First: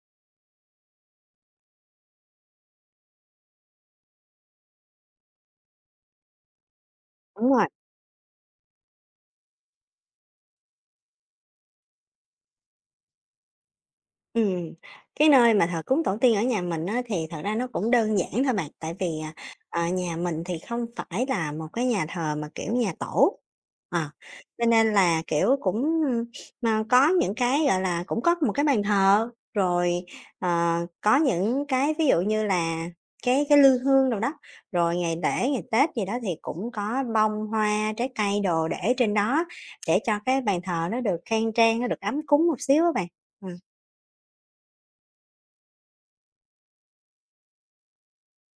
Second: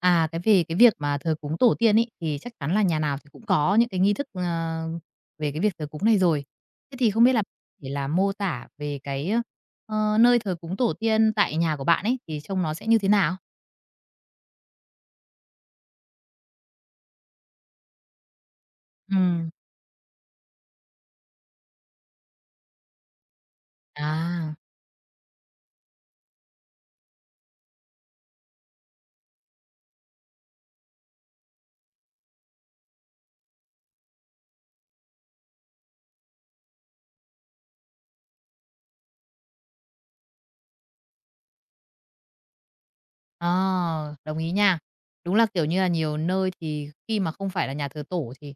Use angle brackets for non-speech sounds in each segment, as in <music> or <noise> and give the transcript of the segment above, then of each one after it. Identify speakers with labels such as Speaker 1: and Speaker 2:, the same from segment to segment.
Speaker 1: À, cái về cái việc mà thờ cúng tổ tiên ấy, thì chắc chắn là nhà nào thì cũng có những cái nghi thức, về cái việc thờ cúng này rồi. Thế thì không biết là
Speaker 2: Đúng rồi,
Speaker 1: để là mô tả về cái, nơi thờ cúng tổ tiên tại nhà của bạn ấy, thì trông nó sẽ như thế nào?
Speaker 2: ừm. Cái nơi mà thờ cúng tổ tiên ở nhà mình á, thì thật ra nó cũng đơn giản thôi bạn, tại vì,
Speaker 1: Ừm,
Speaker 2: nhà mình thì không phải là một cái nhà thờ mà kiểu nhà tổ, ờ,
Speaker 1: à.
Speaker 2: cho nên là, kiểu, cũng, có những cái, gọi là, cũng có một cái bàn thờ, rồi, có những cái ví dụ như là cái lư hương đâu đó, rồi ngày lễ, ngày Tết gì đó thì cũng có bông hoa, trái cây đồ để trên đó để cho cái bàn thờ nó được khang trang, nó được ấm cúng một xíu á bạn. Ừm.
Speaker 1: Ờ, đồng ý nha. Đúng là, kiểu như là, nhiều nơi thì khi mà không phải là nhà thờ tổ thì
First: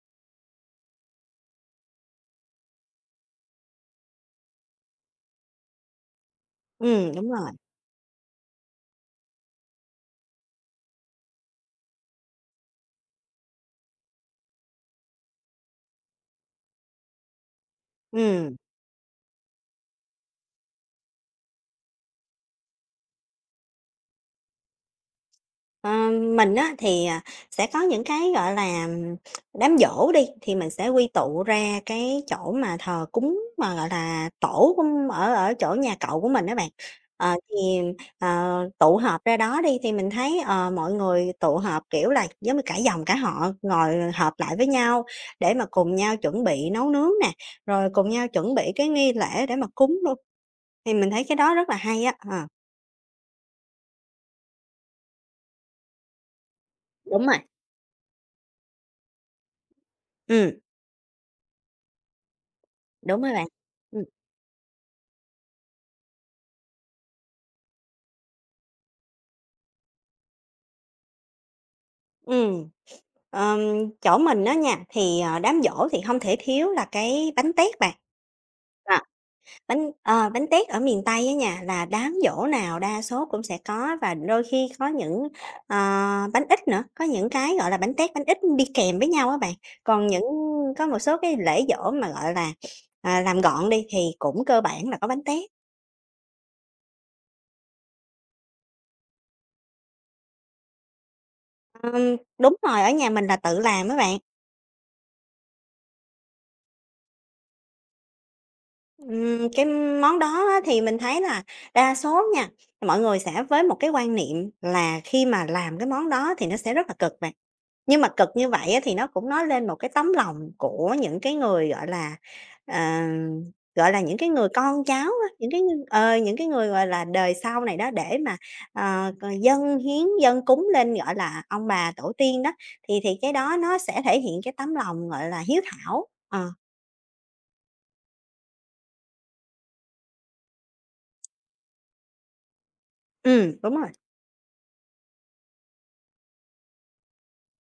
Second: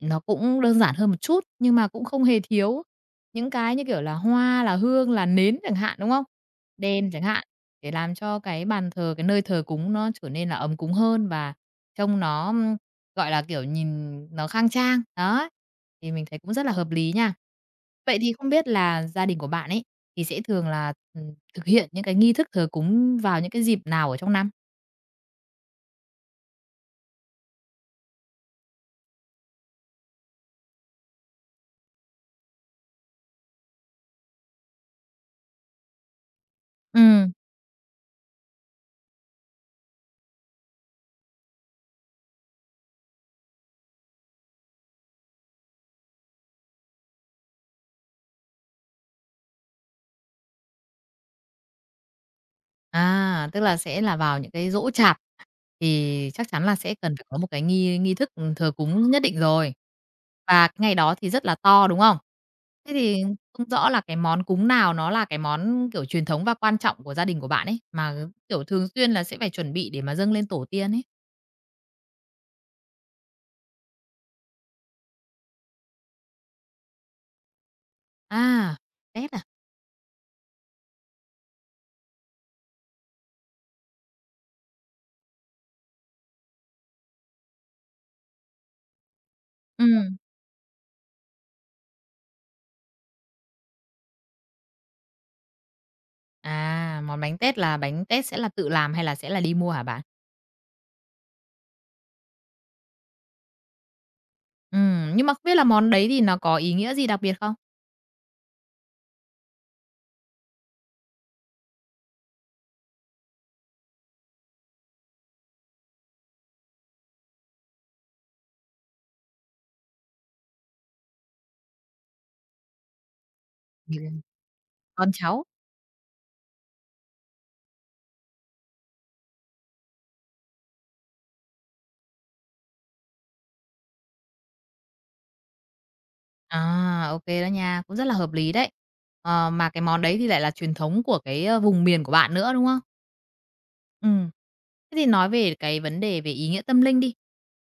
Speaker 1: nó cũng đơn giản hơn một chút, nhưng mà cũng không hề thiếu những cái như kiểu là hoa, là hương, là nến chẳng hạn, đúng không? Đèn
Speaker 2: Ừ,
Speaker 1: chẳng
Speaker 2: đúng
Speaker 1: hạn,
Speaker 2: rồi.
Speaker 1: để làm cho cái bàn thờ, cái nơi thờ cúng nó trở nên là ấm cúng hơn và trông nó gọi là, kiểu, nhìn nó khang trang, đó, thì mình thấy cũng rất là hợp lý nha. Vậy thì không
Speaker 2: Ừm,
Speaker 1: biết là gia đình của bạn ấy, thì sẽ thường là, thực hiện những cái nghi thức thờ cúng vào những cái dịp nào ở trong năm?
Speaker 2: ờ, mình á thì, sẽ có những cái, gọi là, đám giỗ đi, thì mình sẽ quy tụ ra cái chỗ mà thờ cúng mà, gọi là, tổ của m- ở ở chỗ nhà cậu của mình đó bạn.
Speaker 1: Ừm.
Speaker 2: Ờ, thì, tụ họp ra đó đi thì mình thấy, mọi người tụ họp, kiểu là, giống như cả dòng cả họ ngồi họp lại với nhau để mà cùng nhau chuẩn bị nấu nướng nè, rồi cùng nhau chuẩn bị cái nghi lễ để mà cúng luôn, thì mình thấy cái đó rất là hay á. Ờ,
Speaker 1: À, tức là sẽ là vào những cái giỗ chạp, thì chắc chắn là sẽ cần phải
Speaker 2: Đúng rồi.
Speaker 1: có một cái nghi nghi thức, ừ, thờ cúng nhất định rồi.
Speaker 2: Ừ.
Speaker 1: Và cái ngày đó thì rất là to, đúng không? Thế
Speaker 2: Đúng
Speaker 1: thì
Speaker 2: rồi bạn.
Speaker 1: không rõ là
Speaker 2: Ừ.
Speaker 1: cái món cúng nào nó là cái món, kiểu, truyền thống và quan trọng của gia đình của bạn ấy, mà, kiểu, thường xuyên là sẽ phải chuẩn bị để mà dâng lên tổ tiên ấy?
Speaker 2: Ừm, ờm, chỗ mình đó nha, thì, đám giỗ thì không thể thiếu là cái bánh tét bạn.
Speaker 1: À.
Speaker 2: À.
Speaker 1: Tết à?
Speaker 2: Bánh tét ở miền Tây á nha, là đám giỗ nào đa số cũng sẽ có và đôi khi có những, ờ, bánh ít nữa, có những cái, gọi là, bánh tét, bánh ít đi kèm với nhau á bạn. Còn
Speaker 1: Ừm,
Speaker 2: những có một số cái lễ giỗ mà, gọi là, làm gọn đi thì cũng cơ bản là có bánh tét.
Speaker 1: à, món bánh tết là bánh tết sẽ là tự làm hay là sẽ là đi mua hả bạn?
Speaker 2: Đúng rồi, ở nhà mình là tự làm á bạn.
Speaker 1: Nhưng mà không biết là món đấy thì nó có ý nghĩa gì đặc biệt không?
Speaker 2: Cái món đó á thì mình thấy là đa số nha, mọi người sẽ với một cái quan niệm là khi mà làm cái món đó thì nó sẽ rất là cực bạn. Nhưng mà cực như vậy á thì nó cũng nói lên một cái tấm lòng của những cái người, gọi là, à, gọi là, những
Speaker 1: Ừm,
Speaker 2: cái người con cháu
Speaker 1: con
Speaker 2: á,
Speaker 1: cháu.
Speaker 2: những cái người, gọi là, đời sau này đó để mà, ờ, c dâng hiến, dâng cúng lên, gọi là, ông bà tổ tiên đó, thì cái đó nó sẽ thể hiện cái tấm lòng, gọi là, hiếu thảo. Ờ,
Speaker 1: À, ok đó nha, cũng rất là hợp lý đấy. Ờ, mà cái món đấy thì lại là truyền thống của cái, ơ, vùng miền của bạn nữa, đúng không?
Speaker 2: ừm, đúng rồi,
Speaker 1: Ừ. Thế thì nói về cái vấn đề về ý nghĩa tâm linh đi,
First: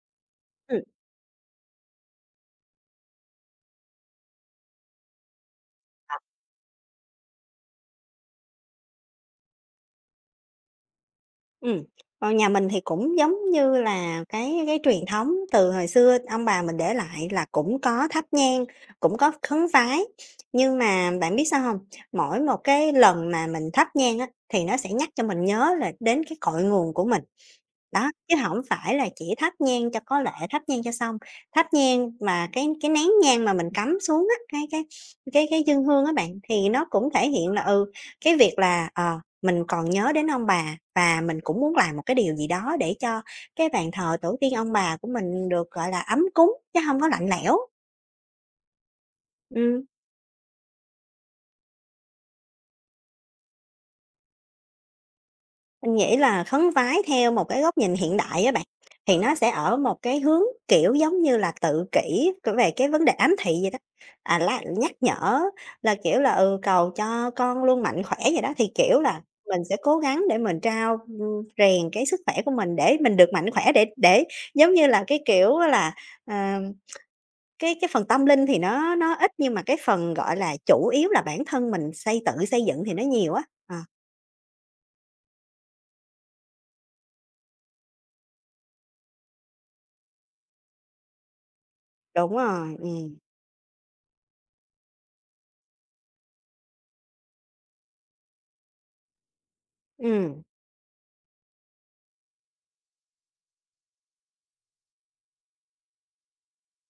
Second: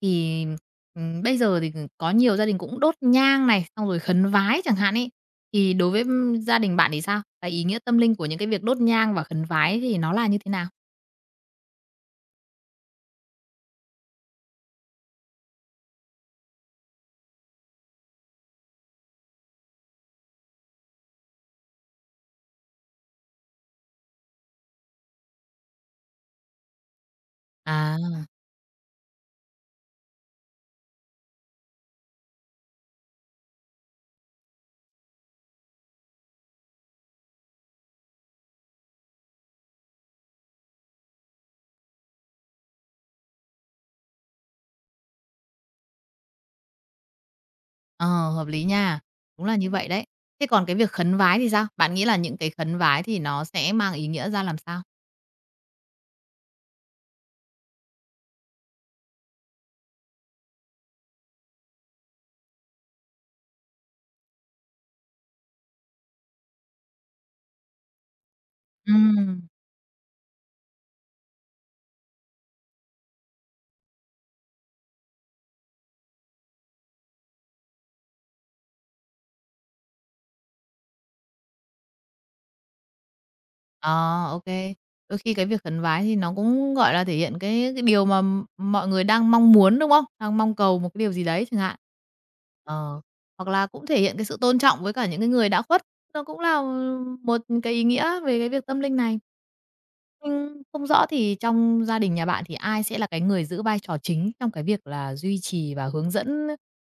Speaker 1: thì,
Speaker 2: ừm.
Speaker 1: bây giờ thì có nhiều gia đình cũng đốt nhang này, xong rồi khấn vái chẳng hạn ấy, thì đối với, gia đình bạn thì sao? Cái ý nghĩa tâm linh của những cái việc đốt nhang và khấn vái thì nó là như thế nào?
Speaker 2: Ừm, nhà mình thì cũng giống như là cái truyền thống từ hồi xưa ông bà mình để lại là cũng có thắp nhang, cũng có khấn vái. Nhưng mà bạn biết sao không? Mỗi một cái lần mà mình thắp nhang á, thì nó sẽ nhắc cho mình nhớ là đến cái cội nguồn của mình. Đó,
Speaker 1: À,
Speaker 2: chứ không phải là chỉ thắp nhang cho có lệ, thắp nhang cho xong, thắp nhang mà cái nén nhang mà mình cắm xuống á, cái dương hương á bạn, thì nó cũng thể hiện là, cái việc là, mình còn nhớ đến ông bà và mình cũng muốn làm một cái điều gì đó để cho cái bàn thờ tổ tiên ông bà của mình được, gọi là, ấm cúng chứ không có lạnh lẽo.
Speaker 1: ờ, hợp lý nha, đúng là như
Speaker 2: Ừm.
Speaker 1: vậy đấy. Thế còn cái việc khấn vái thì sao? Bạn nghĩ là những cái khấn vái thì nó sẽ mang ý nghĩa ra làm sao?
Speaker 2: Mình nghĩ là khấn vái theo một cái góc nhìn hiện đại á bạn, thì nó sẽ ở một cái hướng, kiểu, giống như là tự kỷ về cái vấn đề ám thị vậy đó, lá nhắc nhở là, kiểu là, cầu cho con luôn mạnh khỏe vậy đó. Thì, kiểu là,
Speaker 1: Ừm,
Speaker 2: mình sẽ cố gắng để mình rèn cái sức khỏe của mình để mình được mạnh khỏe để giống như là, cái kiểu là, ờ, cái phần tâm linh thì nó ít nhưng mà cái phần, gọi là, chủ yếu là bản thân mình tự xây dựng thì nó nhiều á. Ờ,
Speaker 1: ờ, ok. Đôi khi cái việc khấn vái thì nó cũng, gọi là, thể hiện cái điều mà mọi người đang mong muốn, đúng không? Đang mong cầu một cái điều gì đấy chẳng hạn.
Speaker 2: đúng rồi,
Speaker 1: Ờ, hoặc là cũng thể hiện cái sự tôn trọng với cả những cái người đã khuất, nó cũng là một cái ý nghĩa về cái việc tâm linh này.
Speaker 2: ừm.
Speaker 1: Không rõ thì trong gia đình nhà bạn thì ai sẽ là cái người giữ vai trò chính trong cái việc là duy trì và hướng dẫn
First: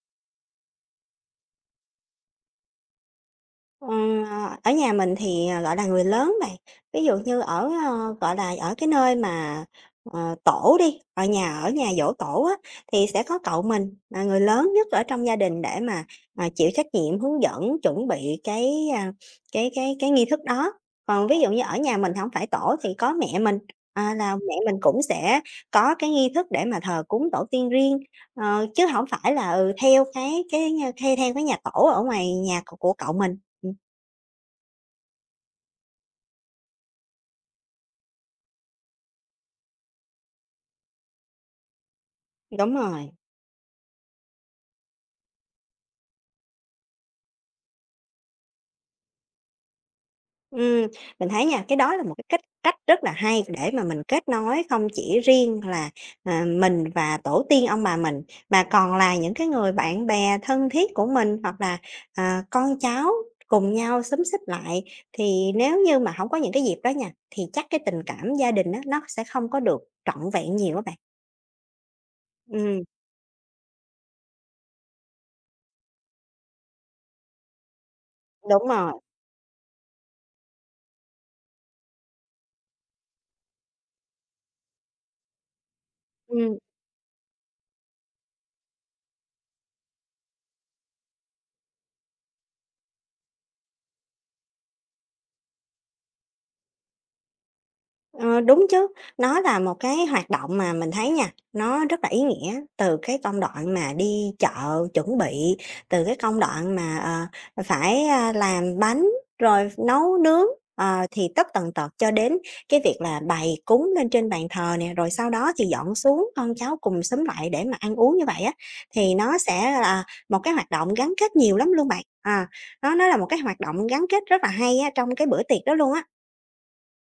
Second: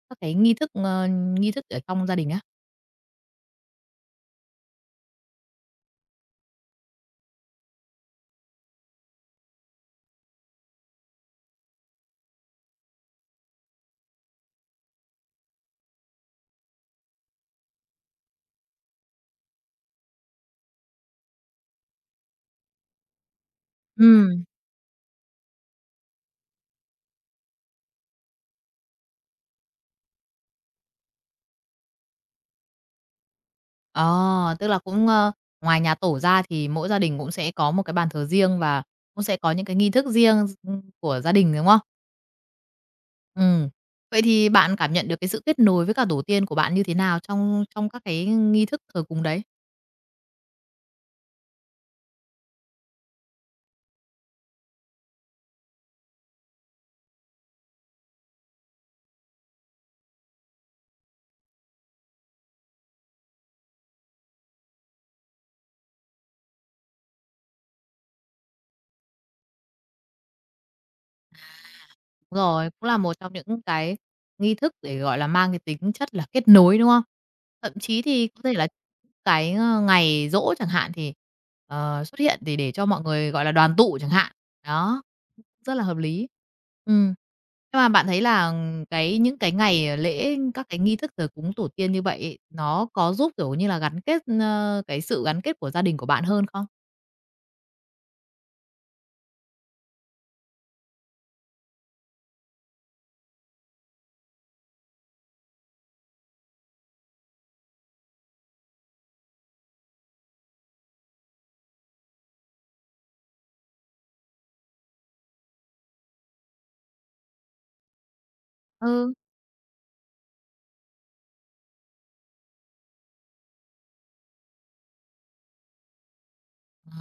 Speaker 1: các cái nghi thức, nghi thức ở trong gia đình á?
Speaker 2: Ờ, ở nhà mình thì, gọi là, người lớn này ví dụ như ở, gọi là, ở cái nơi mà, tổ đi, ở nhà giỗ tổ á, thì sẽ có cậu mình là người lớn nhất ở trong gia đình để mà, chịu trách nhiệm hướng dẫn, chuẩn bị cái, cái nghi thức đó. Còn ví dụ như ở nhà mình không phải tổ thì có mẹ mình, là
Speaker 1: Ừm.
Speaker 2: mẹ mình cũng sẽ có cái nghi thức để mà thờ cúng tổ tiên riêng, chứ không phải là, theo cái, theo theo cái nhà tổ ở ngoài nhà của cậu mình.
Speaker 1: Ờ, tức là cũng, ơ, ngoài nhà tổ ra thì mỗi gia đình cũng sẽ có một cái bàn thờ riêng và cũng sẽ có những cái nghi thức riêng của gia đình, đúng không?
Speaker 2: Đúng rồi.
Speaker 1: Ừ. Vậy thì bạn cảm nhận được cái sự kết nối với cả tổ tiên của bạn như thế nào trong trong các cái nghi thức thờ cúng đấy?
Speaker 2: Ừm, mình thấy nha, cái đó là một cái cách cách rất là hay để mà mình kết nối không chỉ riêng là, mình và tổ tiên ông bà mình, mà còn là những cái người bạn bè thân thiết của mình hoặc là, con cháu cùng nhau xúm xít lại. Thì nếu như mà không có những cái dịp đó nha, thì chắc cái tình cảm gia đình đó nó sẽ không có được trọn vẹn nhiều các bạn.
Speaker 1: Đúng rồi,
Speaker 2: Ừm,
Speaker 1: cũng là một trong những cái nghi thức để, gọi là, mang cái tính chất là kết nối, đúng không? Thậm chí thì có thể
Speaker 2: đúng
Speaker 1: là
Speaker 2: rồi.
Speaker 1: cái, ơ, ngày giỗ chẳng hạn thì, xuất hiện thì để cho mọi người, gọi là, đoàn tụ chẳng hạn. Đó, rất là hợp lý.
Speaker 2: Ừm.
Speaker 1: Ừ, nhưng mà bạn thấy là cái những cái ngày lễ, các cái nghi thức thờ cúng tổ tiên như vậy ấy, nó có giúp, kiểu như là, gắn kết, ơ, cái sự gắn kết của gia đình của bạn hơn không?
Speaker 2: Ờ, đúng chứ, nó là một cái hoạt động mà mình thấy nha, nó rất là ý nghĩa, từ cái công đoạn mà đi chợ chuẩn bị, từ cái công đoạn mà, phải, làm bánh, rồi nấu nướng, thì tất tần tật cho đến cái việc là bày cúng lên trên bàn thờ nè, rồi sau đó thì dọn xuống con cháu cùng xúm lại để mà ăn uống như vậy á,
Speaker 1: Ừ.
Speaker 2: thì nó sẽ là một cái hoạt động gắn kết nhiều lắm luôn bạn. Nó là một cái hoạt động gắn kết rất là hay á trong cái bữa tiệc đó luôn á.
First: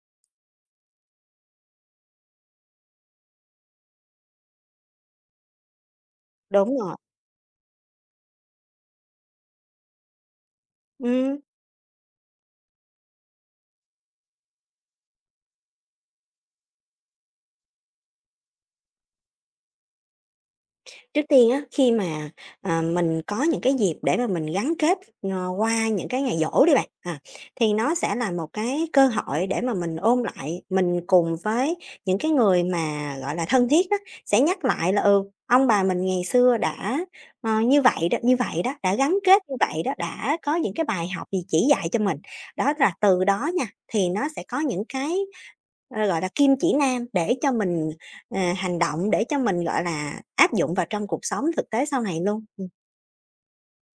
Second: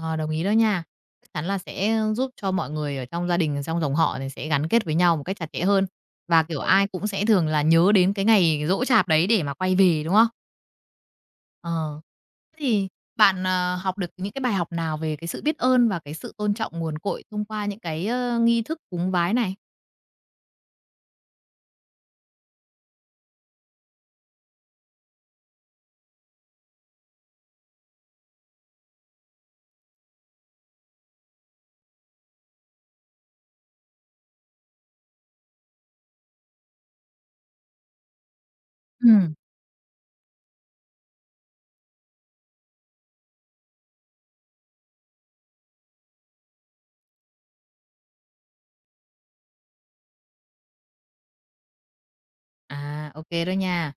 Speaker 1: Ờ, đồng ý đó nha. Chắc chắn là sẽ giúp cho mọi người ở trong gia đình, trong dòng họ thì sẽ gắn kết với nhau một cách chặt chẽ hơn. Và, kiểu,
Speaker 2: Đúng
Speaker 1: ai
Speaker 2: rồi,
Speaker 1: cũng sẽ thường là nhớ đến cái ngày giỗ chạp đấy để mà quay về, đúng không?
Speaker 2: ừm.
Speaker 1: Ờ. Thế thì bạn, học được những cái bài học nào về cái sự biết ơn và cái sự tôn trọng nguồn cội thông qua những cái, nghi thức cúng vái này?
Speaker 2: Trước tiên á, khi mà, mình có những cái dịp để mà mình gắn kết, qua những cái ngày giỗ đi bạn, thì nó sẽ là một cái cơ hội để mà mình ôn lại, mình cùng với những cái người mà, gọi là, thân thiết đó, sẽ nhắc lại là, ông bà mình ngày xưa đã, như vậy đó, đã gắn
Speaker 1: Ừm.
Speaker 2: kết như vậy đó, đã có những cái bài học gì chỉ dạy cho mình. Đó là từ đó nha, thì nó sẽ có những cái, gọi là, kim chỉ nam để cho mình. Hành động để cho mình, gọi là, áp dụng vào trong cuộc sống thực tế sau này luôn. Ừm.
Speaker 1: À, ok đó nha.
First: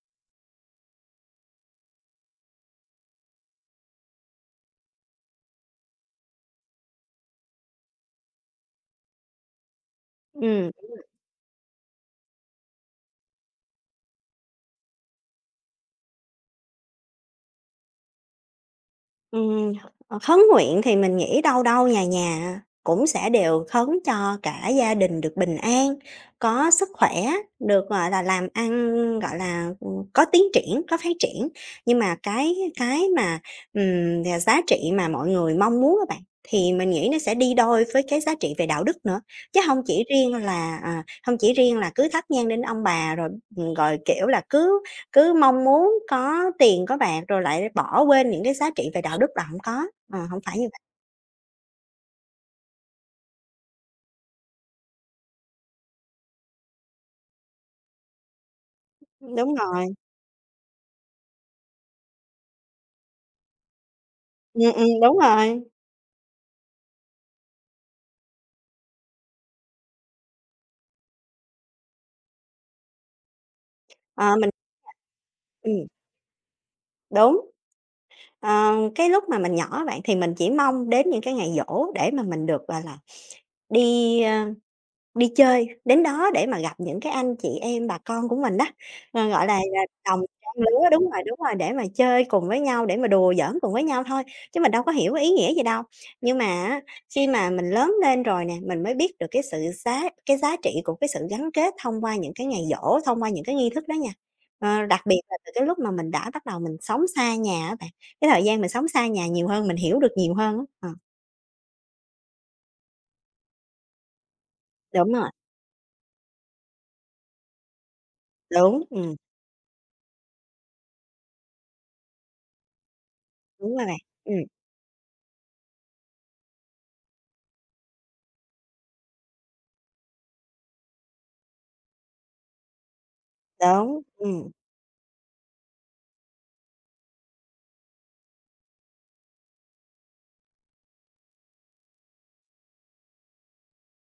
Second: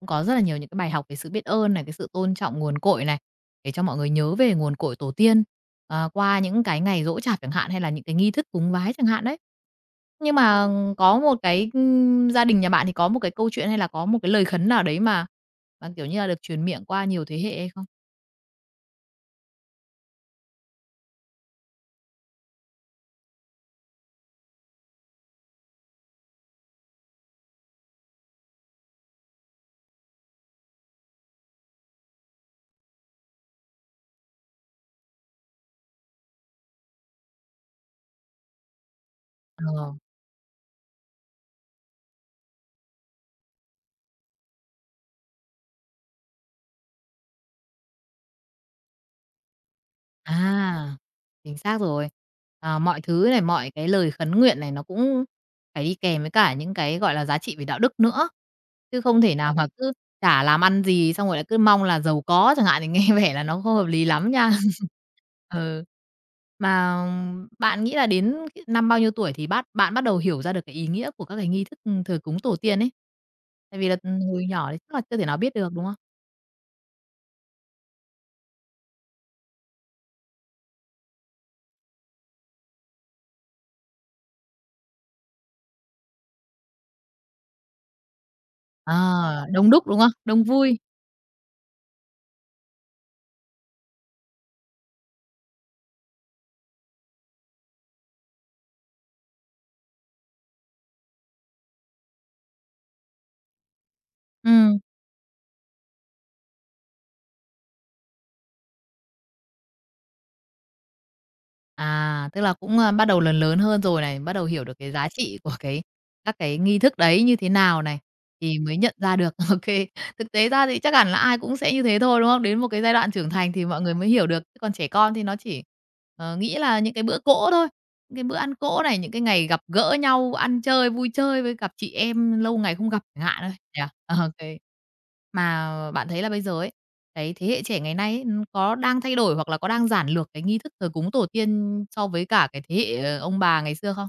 Speaker 1: Cũng có rất là nhiều những cái bài học về sự biết ơn này, cái sự tôn trọng nguồn cội này, để cho mọi người nhớ về nguồn cội tổ tiên, qua những cái ngày giỗ chạp chẳng hạn, hay là những cái nghi thức cúng vái chẳng hạn đấy. Nhưng mà
Speaker 2: Ừm,
Speaker 1: có một cái, gia đình nhà bạn thì có một cái câu chuyện hay là có một cái lời khấn nào đấy mà, kiểu như là, được truyền miệng qua nhiều thế hệ hay không?
Speaker 2: Ừm, khấn nguyện thì mình nghĩ đâu đâu nhà nhà cũng sẽ đều khấn cho cả gia đình được bình an, có sức khỏe, được, gọi là, làm ăn, gọi là, có tiến triển, có phát triển. Nhưng mà cái mà, giá trị mà mọi người mong muốn các bạn, thì mình nghĩ nó sẽ đi đôi với cái giá trị về đạo đức nữa, chứ không
Speaker 1: Ờ.
Speaker 2: chỉ riêng là, hông chỉ riêng là cứ thắp nhang đến ông bà rồi, rồi, kiểu là, cứ cứ mong muốn có tiền, có bạc rồi lại bỏ quên những cái giá trị về đạo đức là hổng có, hổng phải như vậy.
Speaker 1: À, chính xác rồi. À, mọi thứ này, mọi cái lời khấn nguyện này nó cũng phải đi kèm với cả những cái, gọi là, giá trị về đạo đức nữa, chứ không thể
Speaker 2: Đúng
Speaker 1: nào mà
Speaker 2: rồi,
Speaker 1: cứ chả làm ăn gì xong rồi lại cứ mong là giàu có chẳng hạn thì nghe <laughs> vẻ là nó không hợp lý lắm nha. <laughs>
Speaker 2: đúng rồi.
Speaker 1: Ừ. Mà bạn nghĩ là đến cái năm bao nhiêu tuổi thì bạn bắt đầu hiểu ra được cái ý nghĩa của các cái nghi thức, ừ, thờ cúng tổ tiên ấy? Tại vì là,
Speaker 2: Ờ,
Speaker 1: hồi
Speaker 2: mình
Speaker 1: nhỏ thì chắc là chưa thể nào biết được, đúng
Speaker 2: Ừm,
Speaker 1: không?
Speaker 2: đúng. Cái lúc mà mình nhỏ á bạn, thì mình chỉ mong đến những cái ngày giỗ để mà mình được, gọi là, đi, ơ Đi chơi, đến đó để mà gặp những cái anh chị em, bà con của mình đó,
Speaker 1: À,
Speaker 2: gọi là,
Speaker 1: đông đúc, đúng không?
Speaker 2: đồng
Speaker 1: Đông
Speaker 2: trang
Speaker 1: vui.
Speaker 2: lứa đúng rồi, để mà chơi cùng với nhau, để mà đùa giỡn cùng với nhau thôi, chứ mình đâu có hiểu cái ý nghĩa gì đâu. Nhưng mà á, khi mà mình lớn lên rồi nè, mình mới biết được cái giá trị của cái sự gắn kết thông qua những cái ngày giỗ, thông qua những cái nghi thức đó nha.
Speaker 1: Ừ.
Speaker 2: Đặc biệt là từ cái lúc mà mình đã bắt đầu mình sống xa nhà á bạn, cái thời gian mình sống xa nhà nhiều hơn, mình hiểu được nhiều hơn á. Ờ,
Speaker 1: À, tức là cũng, a, bắt đầu lớn lớn hơn rồi này, bắt đầu hiểu được cái giá
Speaker 2: đúng rồi,
Speaker 1: trị của các cái nghi thức đấy như thế nào này, thì mới
Speaker 2: đúng,
Speaker 1: nhận ra được. <laughs> Ok, thực tế ra thì chắc hẳn là ai cũng sẽ như thế thôi, đúng không? Đến một cái giai đoạn trưởng thành thì
Speaker 2: đúng
Speaker 1: mọi
Speaker 2: rồi
Speaker 1: người
Speaker 2: bạn,
Speaker 1: mới hiểu
Speaker 2: ừm,
Speaker 1: được, chứ còn trẻ con thì nó chỉ nghĩ là những cái bữa cỗ thôi, những cái bữa ăn cỗ này, những cái ngày gặp gỡ nhau, ăn chơi, vui chơi với gặp chị em lâu ngày không gặp chẳng hạn thôi, nhỉ? <laughs>
Speaker 2: đúng,
Speaker 1: Ờ, ô.
Speaker 2: ừm.
Speaker 1: Mà bạn thấy là bây giờ ấy, đấy, thế hệ trẻ ngày nay ấy, có đang thay đổi hoặc là có đang giản lược cái nghi thức thờ cúng tổ tiên so với cả cái thế hệ, ông bà ngày xưa không?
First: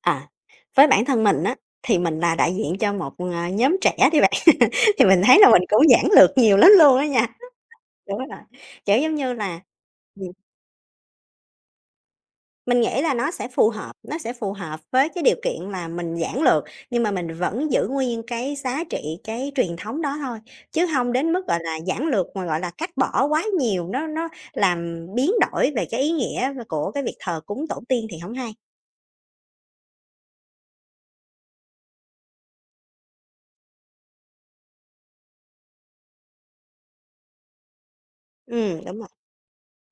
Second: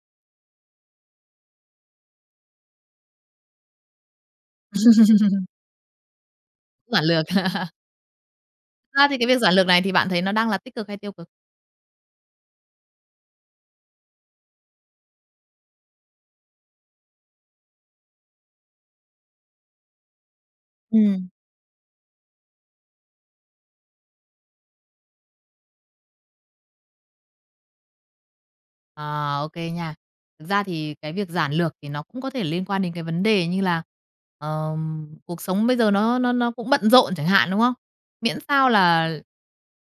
Speaker 2: À, với bản thân mình á, thì mình là đại diện cho một, nhóm trẻ đi bạn, <laughs> thì mình thấy là mình cũng giản lược nhiều lắm luôn
Speaker 1: Giản
Speaker 2: á nha.
Speaker 1: lược. <laughs>
Speaker 2: Đúng rồi, kiểu,
Speaker 1: Thực ra
Speaker 2: giống
Speaker 1: thì cái
Speaker 2: như
Speaker 1: việc giản
Speaker 2: là,
Speaker 1: lược này thì bạn thấy
Speaker 2: ừm,
Speaker 1: nó đang là tích cực hay tiêu cực?
Speaker 2: mình nghĩ là nó sẽ phù hợp, nó sẽ phù hợp với cái điều kiện là mình giản lược, nhưng mà mình vẫn giữ nguyên cái giá trị, cái truyền thống đó thôi, chứ
Speaker 1: Ừ.
Speaker 2: không đến mức, gọi là, giản lược mà, gọi là, cắt bỏ quá nhiều, nó làm biến đổi về cái ý nghĩa của cái việc thờ cúng tổ tiên thì không hay.
Speaker 1: À, ô nha. Thực ra thì cái việc giản lược thì nó cũng có thể liên quan đến cái vấn đề như là, cuộc sống bây giờ nó cũng bận rộn chẳng hạn, đúng không? Miễn sao
Speaker 2: Ừ đúng rồi,
Speaker 1: là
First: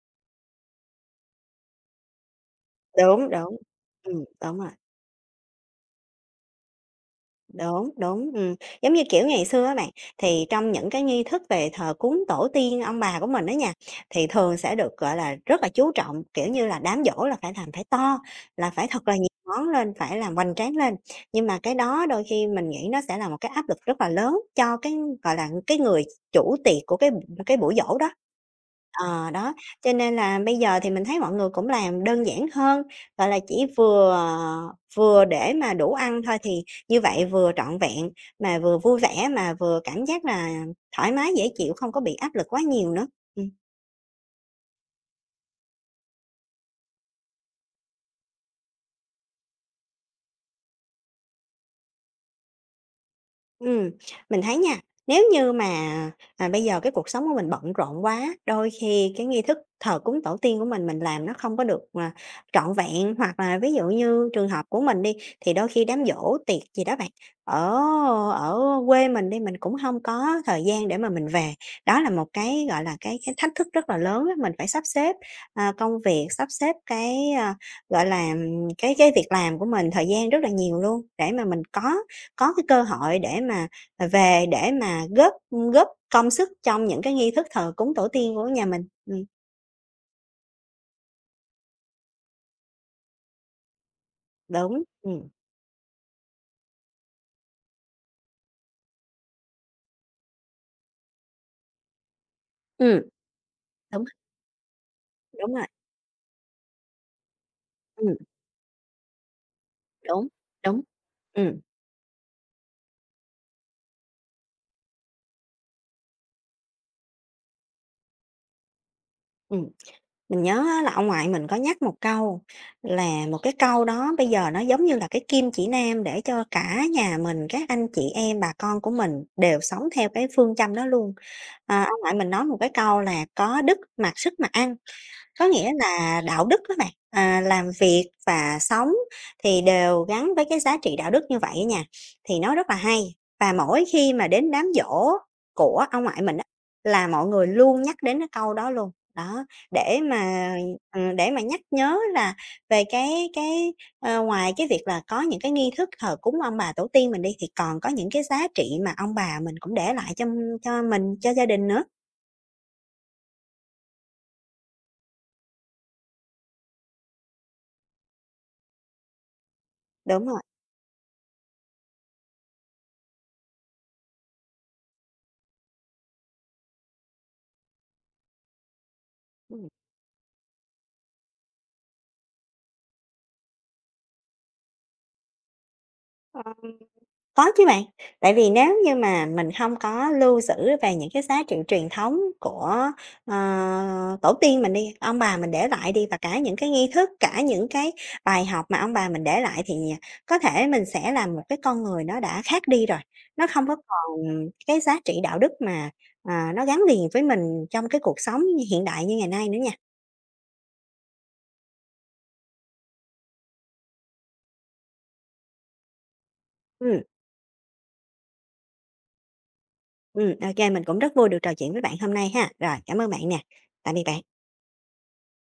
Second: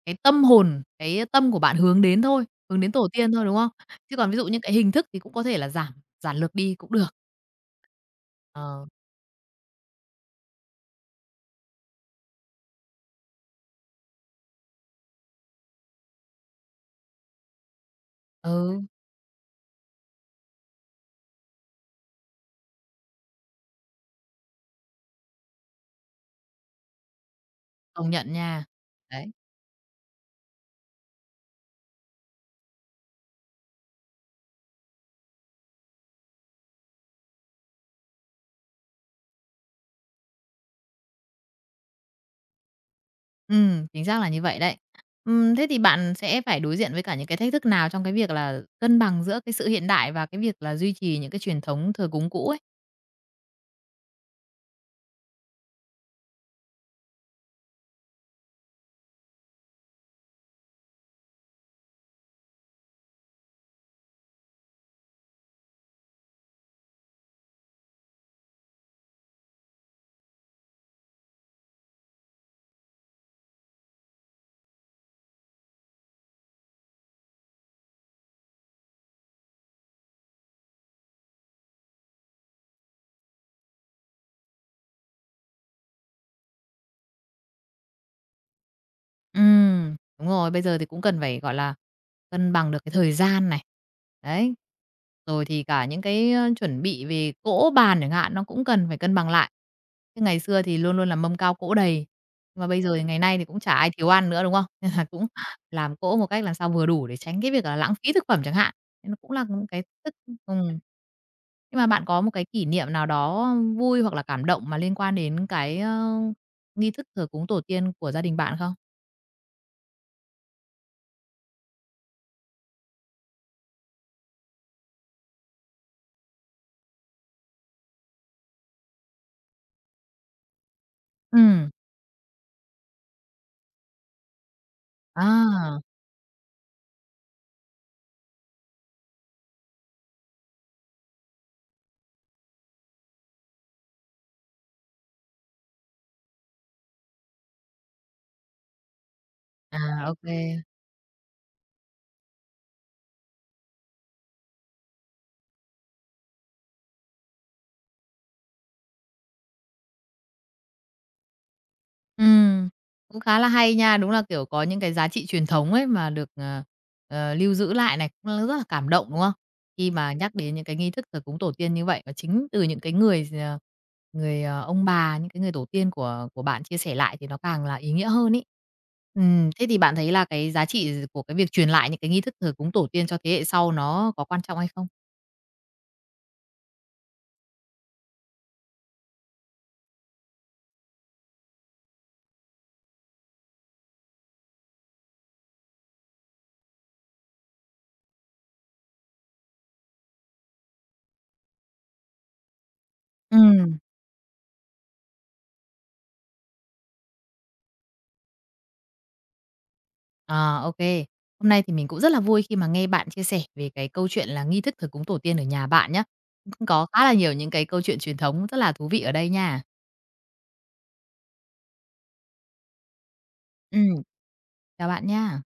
Speaker 1: cái tâm hồn, cái tâm của bạn hướng đến thôi, hướng đến tổ
Speaker 2: đúng,
Speaker 1: tiên thôi,
Speaker 2: đúng.
Speaker 1: đúng không? Chứ
Speaker 2: Ừ
Speaker 1: còn ví dụ
Speaker 2: đúng
Speaker 1: như
Speaker 2: rồi.
Speaker 1: cái hình thức thì cũng có thể là giản lược đi cũng được.
Speaker 2: Đúng, đúng.
Speaker 1: Ờ,
Speaker 2: Giống như, kiểu, ngày xưa á bạn, thì trong những cái nghi thức về thờ cúng tổ tiên ông bà của mình đó nha, thì thường sẽ được, gọi là, rất là chú trọng, kiểu như là, đám giỗ là phải làm phải to, là
Speaker 1: ừ,
Speaker 2: phải thật là nhiều món lên, phải làm hoành tráng lên. Nhưng mà cái đó đôi khi mình nghĩ nó sẽ là một cái áp lực rất là lớn cho cái, gọi là, cái người chủ tiệc của cái buổi giỗ đó.
Speaker 1: công nhận nha.
Speaker 2: Ờ,
Speaker 1: Đấy.
Speaker 2: đó, cho nên là bây giờ thì mình thấy mọi người cũng làm đơn giản hơn, gọi là, chỉ vừa vừa để mà đủ ăn thôi, thì như vậy vừa trọn vẹn, mà vừa vui vẻ, mà vừa cảm giác là thoải mái, dễ chịu, không có bị áp lực quá nhiều nữa. Ừm.
Speaker 1: Chính xác là như vậy đấy. Thế thì bạn sẽ phải đối diện với cả những cái thách thức nào trong cái việc là cân bằng giữa cái sự hiện đại và cái việc là duy trì những cái truyền thống thờ cúng cũ ấy?
Speaker 2: Ừm, mình thấy nha, nếu như mà, bây giờ cái cuộc sống của mình bận rộn quá, đôi khi cái nghi thức thờ cúng tổ tiên của mình làm nó không có được, trọn vẹn, hoặc là ví dụ như trường hợp của mình đi, thì đôi khi đám giỗ, tiệc gì đó bạn, ở ở quê mình đi, mình cũng không có thời gian để mà mình về. Đó là một cái, gọi là, cái thách thức rất là lớn á, mình phải sắp xếp, công việc, sắp xếp cái, cái việc làm của mình, thời gian rất là nhiều luôn để mà mình có cái cơ hội để mà, về để mà góp góp công sức trong những cái nghi thức thờ cúng tổ tiên của nhà mình.
Speaker 1: Đúng rồi, bây giờ thì cũng cần phải, gọi là, cân bằng được cái thời gian này. Đấy,
Speaker 2: Đúng,
Speaker 1: rồi thì cả những cái, chuẩn bị về cỗ bàn chẳng hạn, nó cũng cần phải cân bằng lại. Chứ ngày xưa thì luôn luôn là mâm cao cỗ đầy, nhưng mà bây giờ
Speaker 2: ừm,
Speaker 1: thì ngày nay thì cũng chả ai
Speaker 2: đúng,
Speaker 1: thiếu ăn nữa, đúng không? <laughs> Nên là cũng
Speaker 2: đúng rồi,
Speaker 1: làm cỗ một cách làm sao vừa đủ để tránh cái việc là lãng phí
Speaker 2: ừm,
Speaker 1: thực phẩm chẳng hạn, nên nó cũng là những cái thức
Speaker 2: đúng,
Speaker 1: ừm.
Speaker 2: đúng. Ừm,
Speaker 1: Nhưng mà bạn có một cái kỷ niệm nào đó vui hoặc là cảm động mà liên quan đến cái, nghi thức thờ cúng tổ tiên của gia đình bạn không?
Speaker 2: ừm, mình nhớ á là ông ngoại mình có nhắc một câu là một cái câu đó bây giờ nó giống như là cái kim chỉ nam để cho cả nhà mình, các anh chị em, bà con của mình đều sống theo cái phương châm đó luôn.
Speaker 1: Ừm,
Speaker 2: À, ông ngoại mình nói một cái câu là "Có đức mặc sức mà ăn." Có nghĩa
Speaker 1: à,
Speaker 2: là đạo đức á bạn, à, làm việc và sống thì đều gắn với cái giá trị đạo đức như vậy á nha, thì nó rất là hay. Và mỗi khi mà đến đám giỗ của ông ngoại mình á, là mọi người luôn nhắc đến cái câu đó luôn. Đó,
Speaker 1: à,
Speaker 2: để
Speaker 1: ô kê.
Speaker 2: mà, để mà nhắc nhớ là về cái, ờ, ngoài cái việc là có những cái nghi thức thờ cúng ông bà tổ tiên mình đi, thì còn có những cái giá trị mà ông bà mình cũng để lại cho mình, cho gia đình nữa.
Speaker 1: Ừm, cũng khá là hay nha. Đúng là, kiểu, có những cái giá trị truyền thống ấy mà được, lưu giữ lại này, cũng là rất là cảm động, đúng không? Khi mà
Speaker 2: Đúng
Speaker 1: nhắc
Speaker 2: rồi,
Speaker 1: đến những cái nghi thức thờ cúng tổ tiên như vậy, và chính từ những cái người, ông bà, những cái người tổ tiên của bạn chia sẻ lại thì nó càng là ý nghĩa hơn ấy. Thế
Speaker 2: ừm.
Speaker 1: thì bạn thấy là cái giá trị của cái việc truyền lại những cái nghi thức thờ cúng tổ tiên cho thế hệ sau nó có quan trọng hay không?
Speaker 2: Ờ. Có chứ bạn, tại vì nếu như mà mình không có lưu giữ về những cái giá trị truyền thống của, ờ, tổ tiên mình đi, ông bà mình để lại đi, và cả những cái nghi thức, cả những cái bài học mà ông bà mình để lại thì có thể mình sẽ là một cái con người nó đã khác đi rồi. Nó không có
Speaker 1: Ừm.
Speaker 2: còn cái giá trị đạo đức mà, à, nó gắn liền với mình trong cái cuộc sống hiện đại như ngày nay nữa nha.
Speaker 1: À, OK. Hôm nay thì mình cũng rất là vui khi mà nghe bạn chia sẻ về cái câu chuyện là nghi thức thờ cúng tổ tiên ở nhà bạn nhé. Cũng có
Speaker 2: Ừ,
Speaker 1: khá là nhiều những cái câu chuyện truyền thống rất là thú vị ở đây nha.
Speaker 2: ừ. Ô kê, mình cũng rất vui được trò chuyện với bạn hôm nay ha. Rồi, cảm ơn bạn nè, tạm
Speaker 1: Ừm,
Speaker 2: biệt bạn.
Speaker 1: chào bạn nha.